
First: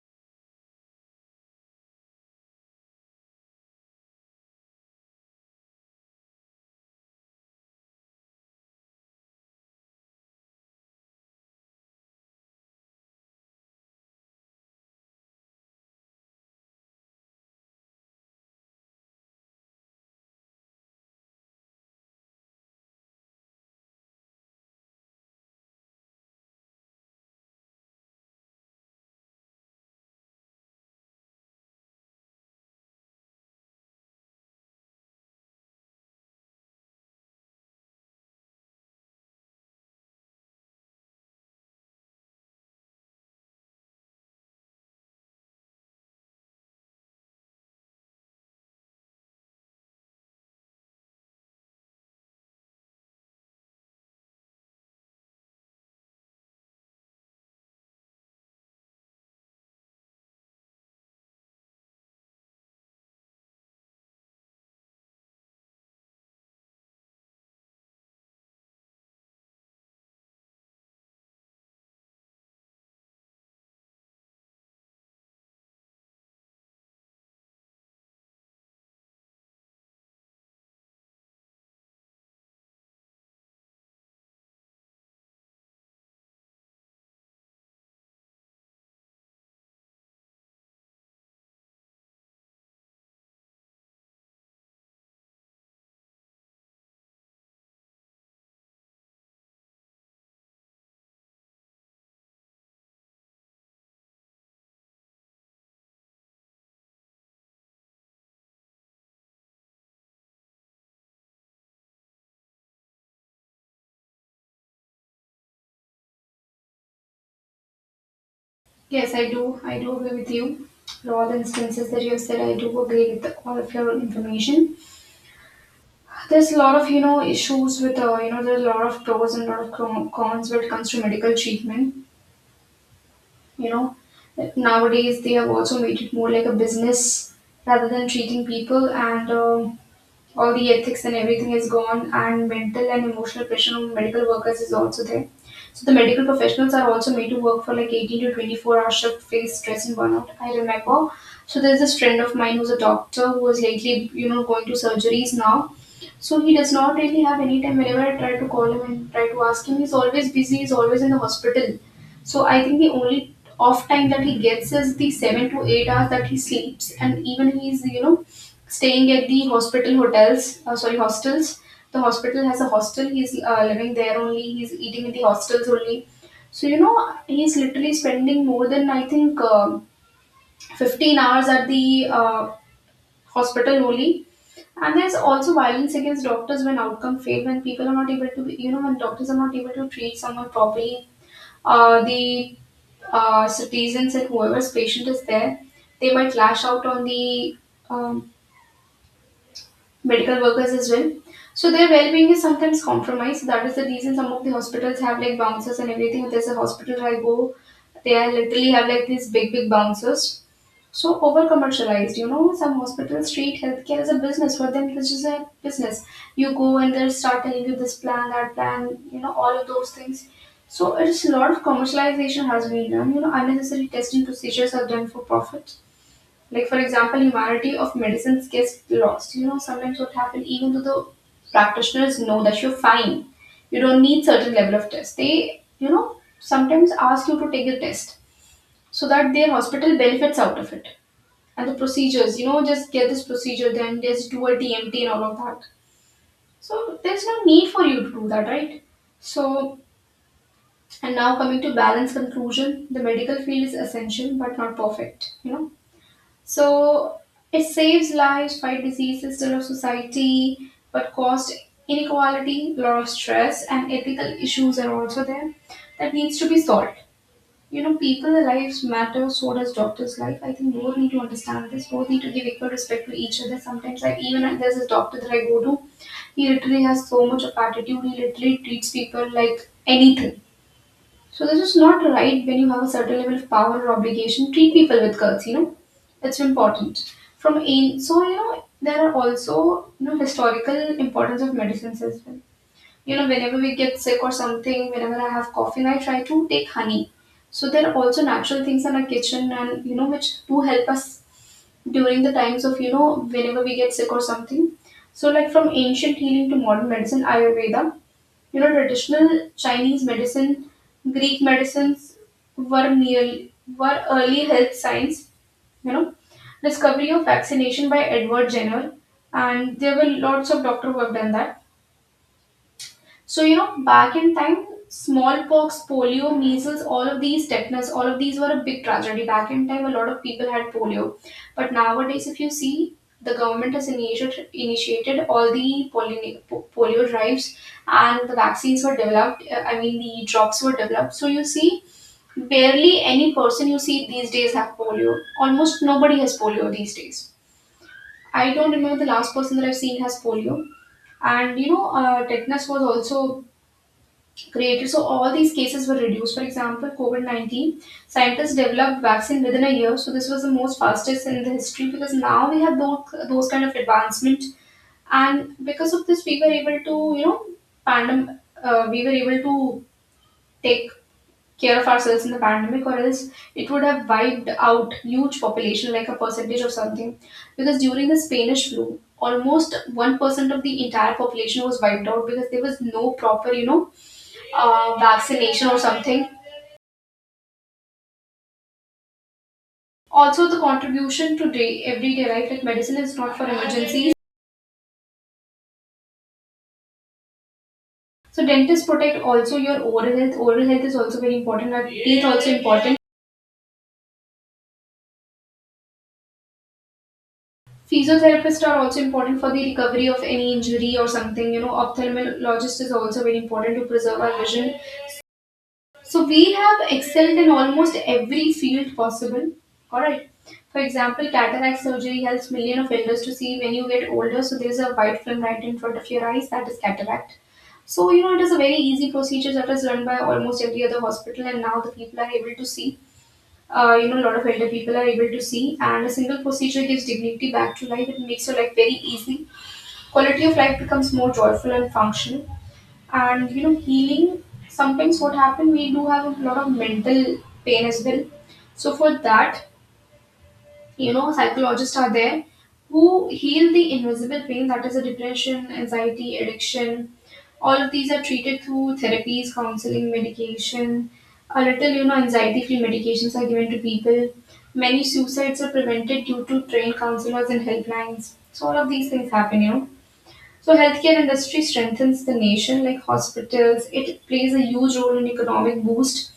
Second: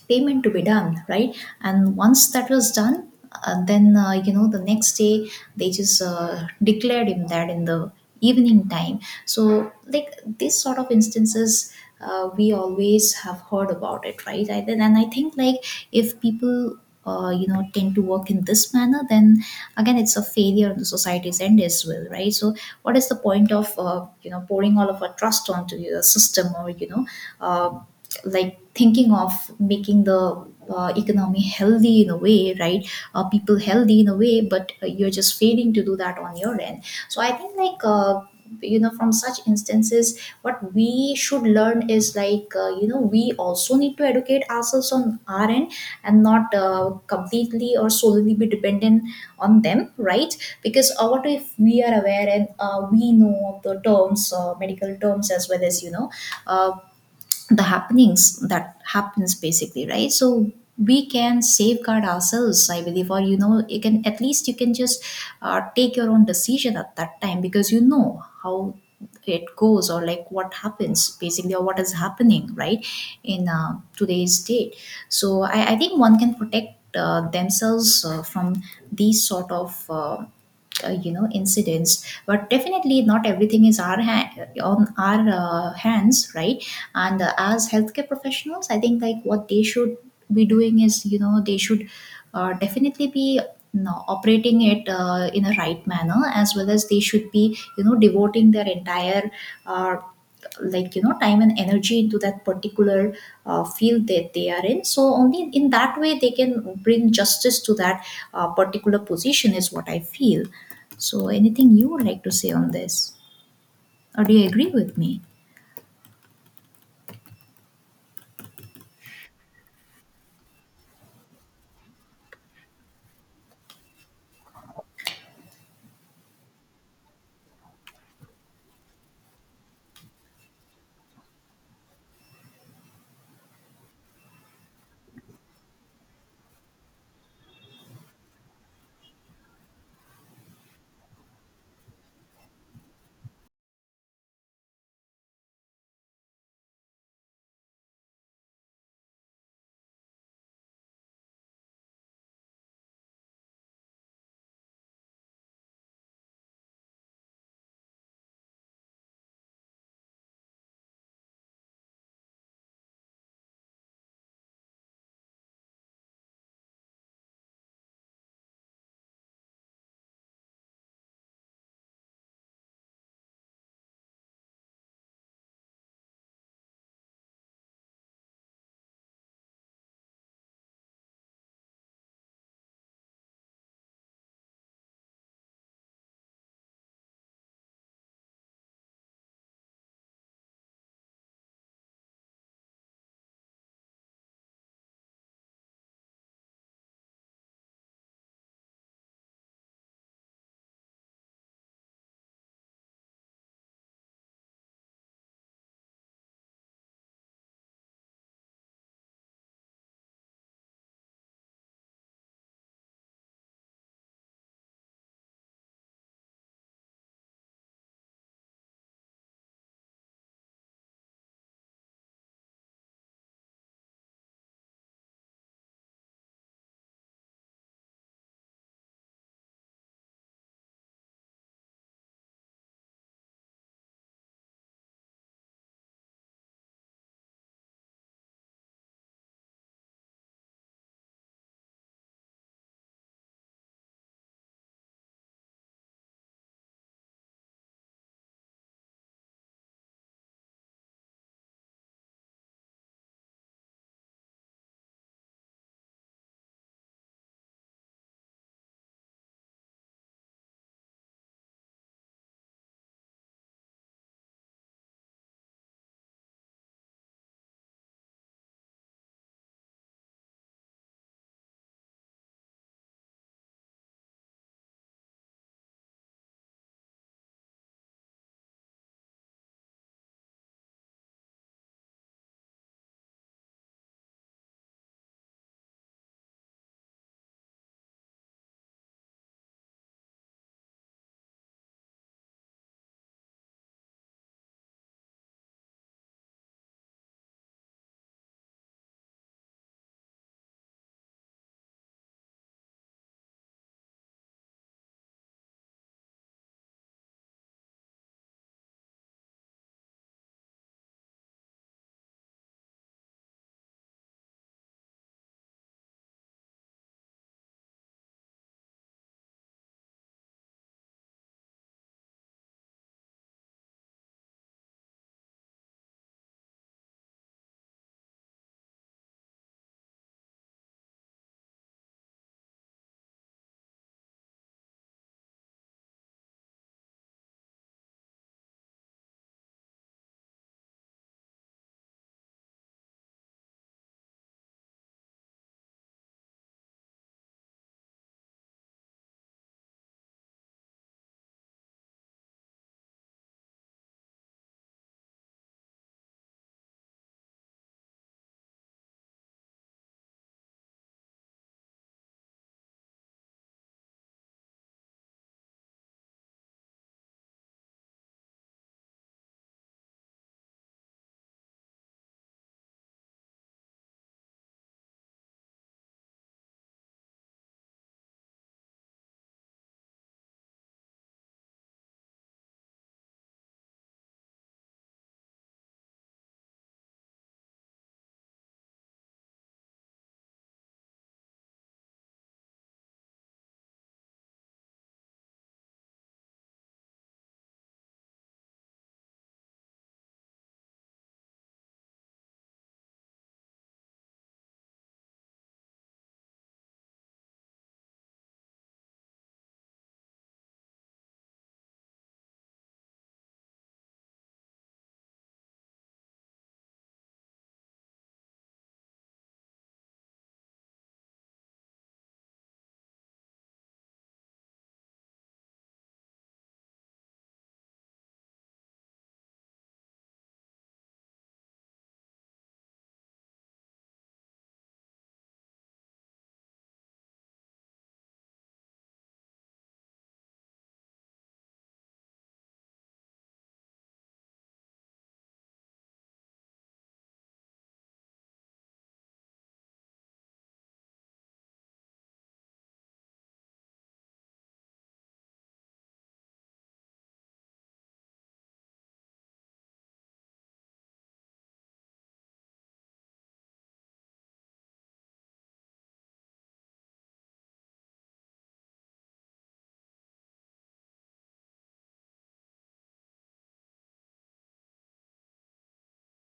payment to be done, right? And once that was done, uh, then uh, you know, the next day they just uh, declared him that in the evening time. So like these sort of instances uh, we always have heard about it, right? I, then- and I think like if people uh, you know, tend to work in this manner, then again it's a failure on the society's end as well, right? So what is the point of uh, you know, pouring all of our trust onto the system, or you know, uh, like thinking of making the uh, economy healthy in a way, right? Uh, people healthy in a way, but uh, you're just failing to do that on your end. So I think like uh, you know, from such instances what we should learn is like, uh, you know, we also need to educate ourselves on our end, and not uh, completely or solely be dependent on them, right? Because uh, what if we are aware and uh, we know of the terms, uh, medical terms, as well as you know, uh, the happenings that happens, basically, right? So we can safeguard ourselves, I believe, or you know, you can at least, you can just uh, take your own decision at that time, because you know how it goes, or like what happens, basically, or what is happening, right? In uh, today's date. So I, I think one can protect uh, themselves uh, from these sort of uh, uh, you know, incidents. But definitely not everything is our ha- on our uh, hands, right? And uh, as healthcare professionals, I think like what they should be doing is, you know, they should uh, definitely be, you know, operating it uh, in a right manner, as well as they should be, you know, devoting their entire uh, like you know, time and energy into that particular uh, field that they are in. So only in that way they can bring justice to that uh, particular position, is what I feel. So, anything you would like to say on this, or do you agree with me? Yes, I do. I do agree with you. For all the instances that you have said, I do agree with all of your information. There's a lot of, you know, issues with, uh, you know there's a lot of pros and a lot of con- cons when it comes to medical treatment. You know, nowadays they have also made it more like a business rather than treating people, and um all the ethics and everything is gone. And mental and emotional pressure on medical workers is also there. So the medical professionals are also made to work for like eighteen to twenty-four hour shift, face stress and burnout. I remember, so there's this friend of mine who's a doctor, who was lately, you know, going to surgeries now. So he does not really have any time. Whenever I try to call him and try to ask him, he's always busy. He's always in the hospital. So I think the only off time that he gets is the seven to eight hours that he sleeps, and even he's you know staying at the hospital hotels. Uh, sorry, hostels. The hospital has a hostel. He's uh, living there only. He's eating in the hostels only. So you know he's literally spending more than I think uh, fifteen hours at the uh, hospital only. And there's also violence against doctors when outcome fail, when people are not able to, be, you know, when doctors are not able to treat someone properly, uh, the uh, citizens and whoever's patient is there, they might lash out on the um, medical workers as well. So their well-being is sometimes compromised. That is the reason some of the hospitals have like bouncers and everything. There's a hospital I go, they are literally have like these big, big bouncers. So over commercialized, you know some hospitals treat healthcare as a business. For them this is a business. You go and they'll start telling you this plan, that plan, you know all of those things. So it's a lot of commercialization has been done. You know unnecessary testing procedures are done for profit, like for example, humanity of medicines gets lost. You know sometimes what happen, even though the practitioners know that you're fine, you don't need certain level of test, they you know sometimes ask you to take a test so that their hospital benefits out of it. And the procedures, you know just get this procedure, then just do a tmt and all of that. So there's no need for you to do that, right? So, and now coming to balance conclusion, the medical field is essential but not perfect, you know so it saves lives, fight diseases, still of society, but cost inequality, lot of stress and ethical issues are also there that needs to be solved. You know people's lives matter, so does doctor's life. I think both need to understand this. Both need to give equal respect to each other. Sometimes, like, even if there's a doctor that I go to, he literally has so much of attitude. He literally treats people like anything. So this is not right. When you have a certain level of power or obligation, treat people with guts, you know it's important. From ain, so you know there are also you know historical importance of medicines as well. You know whenever we get sick or something, whenever I have coughing, I try to take honey. So there are also natural things in our kitchen, and you know which do help us during the times of, you know whenever we get sick or something. So, like from ancient healing to modern medicine, ayurveda, you know traditional Chinese medicine, Greek medicines, were merely were early health science. you know Discovery of vaccination by Edward Jenner, and there were lots of doctor who have done that. So, you know, back in time, smallpox, polio, measles, all of these, tetanus, all of these were a big tragedy. Back in time, a lot of people had polio. But nowadays, if you see, the government has initiated, initiated all the polio, polio drives, and the vaccines were developed. uh, I mean, the drops were developed. So, you see, barely any person you see these days have polio. Almost nobody has polio these days. I don't remember the last person that I've seen has polio. And you know, uh, tetanus was also created. So all these cases were reduced. For example, COVID nineteen, scientists developed vaccine within a year. So this was the most fastest in the history, because now we have those, those kind of advancement. And because of this, we were able to, you know, pandem- uh, we were able to take care of ourselves in the pandemic, or else it would have wiped out huge population, like a percentage or something, because during the Spanish flu almost one percent of the entire population was wiped out because there was no proper, you know uh, vaccination or something. Also, the contribution to day, everyday life, like medicine is not for emergencies. So, dentists protect also your oral health. Oral health is also very important. Our teeth also important. Physiotherapists are also important for the recovery of any injury or something. You know, ophthalmologist is also very important to preserve our vision. So we have excelled in almost every field possible. All right. For example, cataract surgery helps millions of elders to see when you get older. So there is a white film right in front of your eyes, that is cataract. So you know it is a very easy procedure that is run by almost every other hospital, and now the people are able to see. Uh, you know, a lot of elder people are able to see, and a single procedure gives dignity back to life. It makes your life very easy. Quality of life becomes more joyful and functional. And you know healing, sometimes what happen, we do have a lot of mental pain as well. So for that, you know psychologists are there who heal the invisible pain, that is a depression, anxiety, addiction. All of these are treated through therapies, counseling, medication. A little, you know anxiety free medications are given to people. Many suicides are prevented due to trained counselors and helplines. So all of these things happen, you know so healthcare industry strengthens the nation, like hospitals. It plays a huge role in economic boost.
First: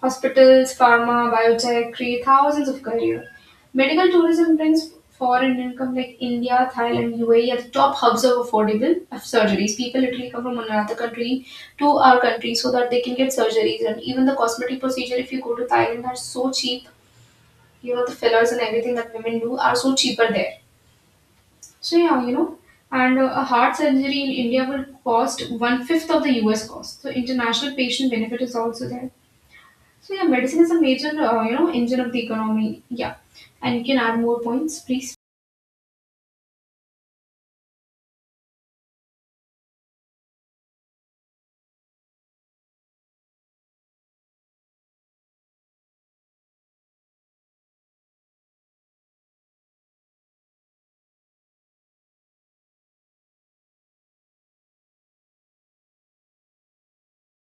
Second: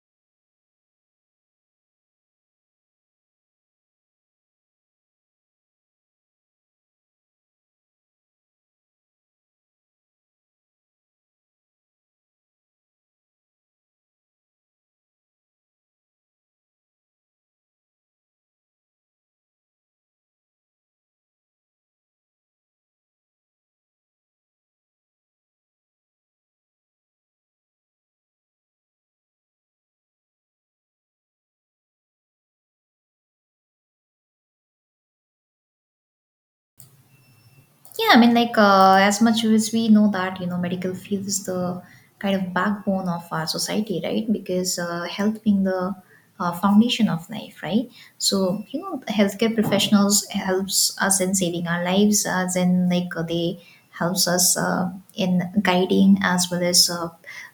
Hospitals, pharma, biotech create thousands of career. Medical tourism brings foreign income, like India, Thailand, U A E are the top hubs of affordable surgeries. People literally come from another country to our country so that they can get surgeries. And even the cosmetic procedure, if you go to Thailand are so cheap. You know the fillers and everything that women do are so cheaper there. So yeah, you know, and uh, a heart surgery in India will cost one fifth of the U S cost. So international patient benefit is also there. So yeah, medicine is a major, uh, you know, engine of the economy. Yeah, and you can add more points, please. Yeah, I mean, like uh, as much as we know that, you know, medical field is the kind of backbone of our society, right? Because uh, health being the uh, foundation of life, right? So you know, healthcare professionals helps us in saving our lives, as in like uh, they helps us uh, in guiding, as well as uh,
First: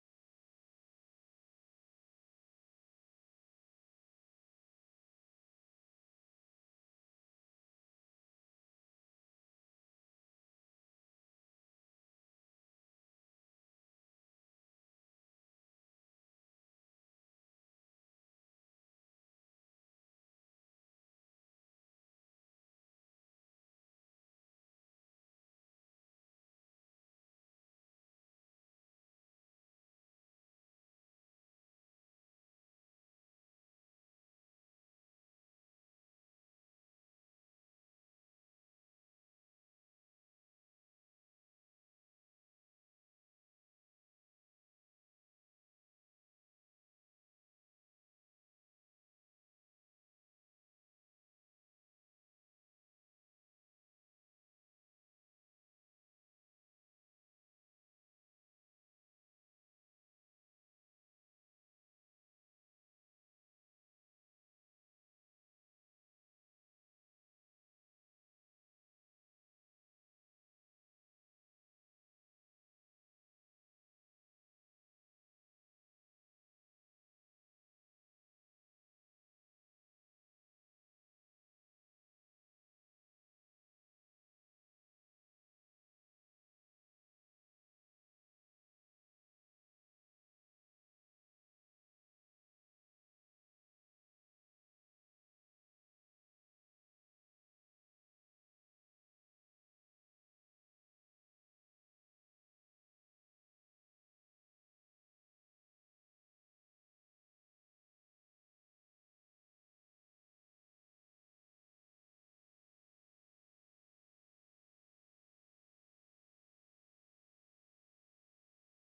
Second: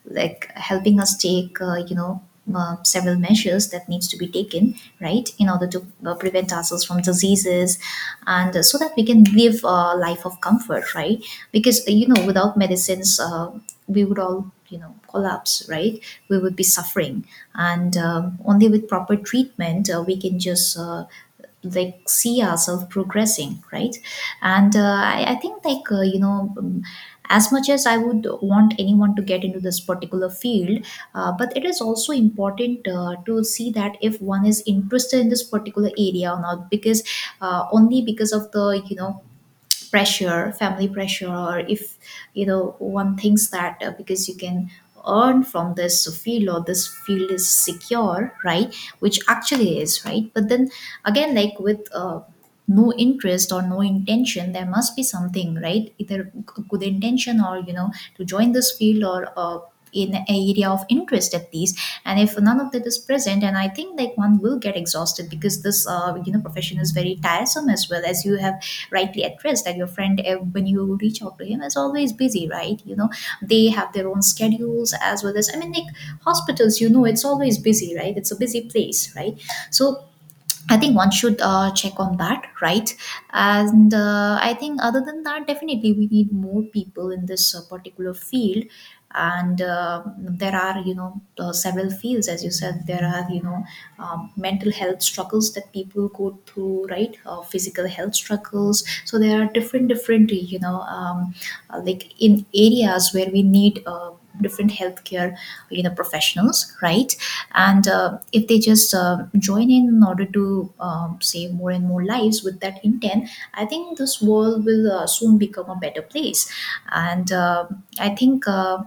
like helping us take, uh, you know uh, several measures that needs to be taken right in order to uh, prevent ourselves from diseases, and uh, so that we can live a life of comfort, right? Because uh, you know, without medicines uh, we would all, you know, collapse, right? We would be suffering. And um, only with proper treatment uh, we can just uh, like see ourselves progressing, right? And uh, I, I think like uh, you know um, as much as I would want anyone to get into this particular field, uh, but it is also important uh, to see that if one is interested in this particular area or not, because uh, only because of the, you know, pressure, family pressure, or if you know, one thinks that uh, because you can earn from this field, or this field is secure, right? Which actually is right, but then again, like with uh, no interest or no intention, there must be something, right? Either g- good intention, or you know, to join this field, or uh, in an area of interest at least. And if none of that is present, and I think like one will get exhausted, because this uh, you know, profession is very tiresome, as well as you have rightly addressed that your friend, uh, when you reach out to him, is always busy, right? You know, they have their own schedules, as well as, I mean, like hospitals, you know, it's always busy, right? It's a busy place, right? So I think one should uh, check on that, right? And uh, I think other than that, definitely we need more people in this uh, particular field. And uh, there are, you know, uh, several fields, as you said, there are, you know, um, mental health struggles that people go through, right? Uh, physical health struggles. So there are different, different, you know, um, uh, like in areas where we need uh, different healthcare, you know, professionals, right? And uh, if they just uh, join in in order to um, save more and more lives with that intent, I think this world will uh, soon become a better place. And uh, I think uh,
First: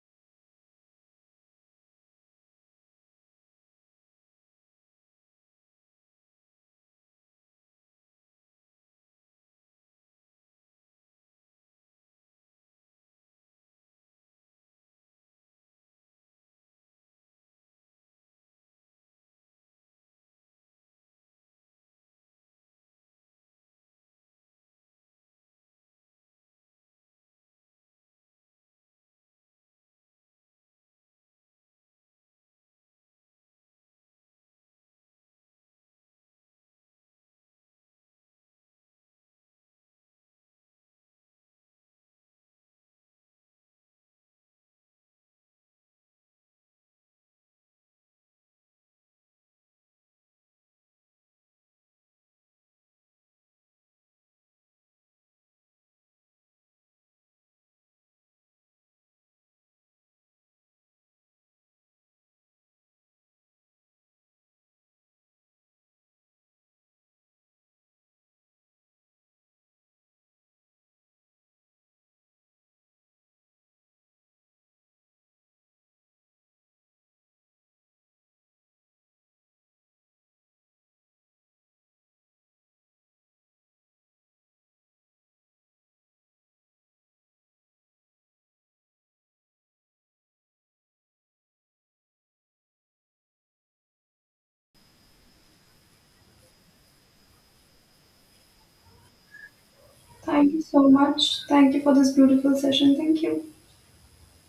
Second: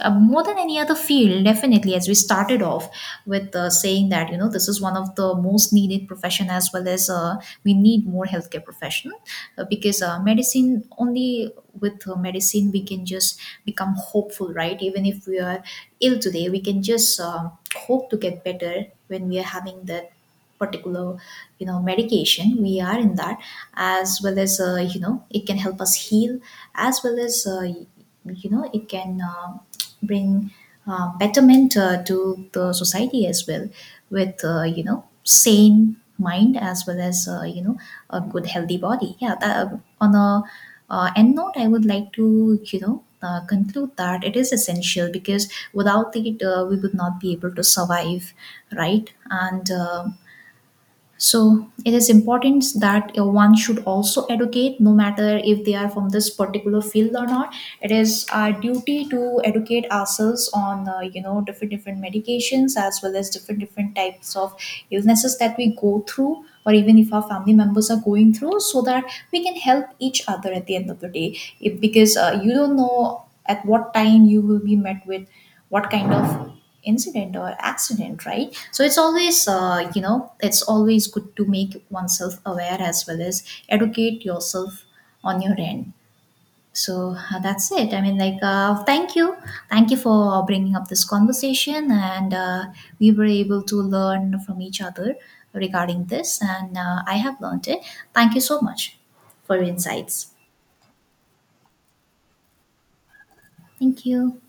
uh, more than any other field, definitely, as we started off with uh, saying that, you know, this is one of the most needed profession, as well as uh, we need more healthcare profession, uh, because uh, medicine only, with uh, medicine we can just become hopeful, right? Even if we are ill today, we can just uh, hope to get better when we are having that particular, you know, medication, we are in that, as well as uh, you know, it can help us heal, as well as uh, you know, it can um bring uh, betterment uh, to the society as well, with uh, you know, sane mind, as well as uh, you know, a good healthy body. Yeah, that, uh, on a uh, end note, I would like to, you know, uh, conclude that it is essential, because without it uh, we would not be able to survive, right? And uh, so it is important that uh, one should also educate, no matter if they are from this particular field or not. It is our duty to educate ourselves on, uh, you know, different different medications, as well as different different types of illnesses that we go through, or even if our family members are going through, so that we can help each other at the end of the day. If, because uh, you don't know at what time you will be met with what kind of incident or accident, right? So it's always, uh, you know, it's always good to make oneself aware, as well as educate yourself on your end. So uh, that's it. I mean, like uh, thank you. Thank you for bringing up this conversation, and uh, we were able to learn from each other regarding this, and uh, I have learned it. Thank you so much for your insights. Thank you so much. Thank you for this beautiful session. Thank you. Thank you.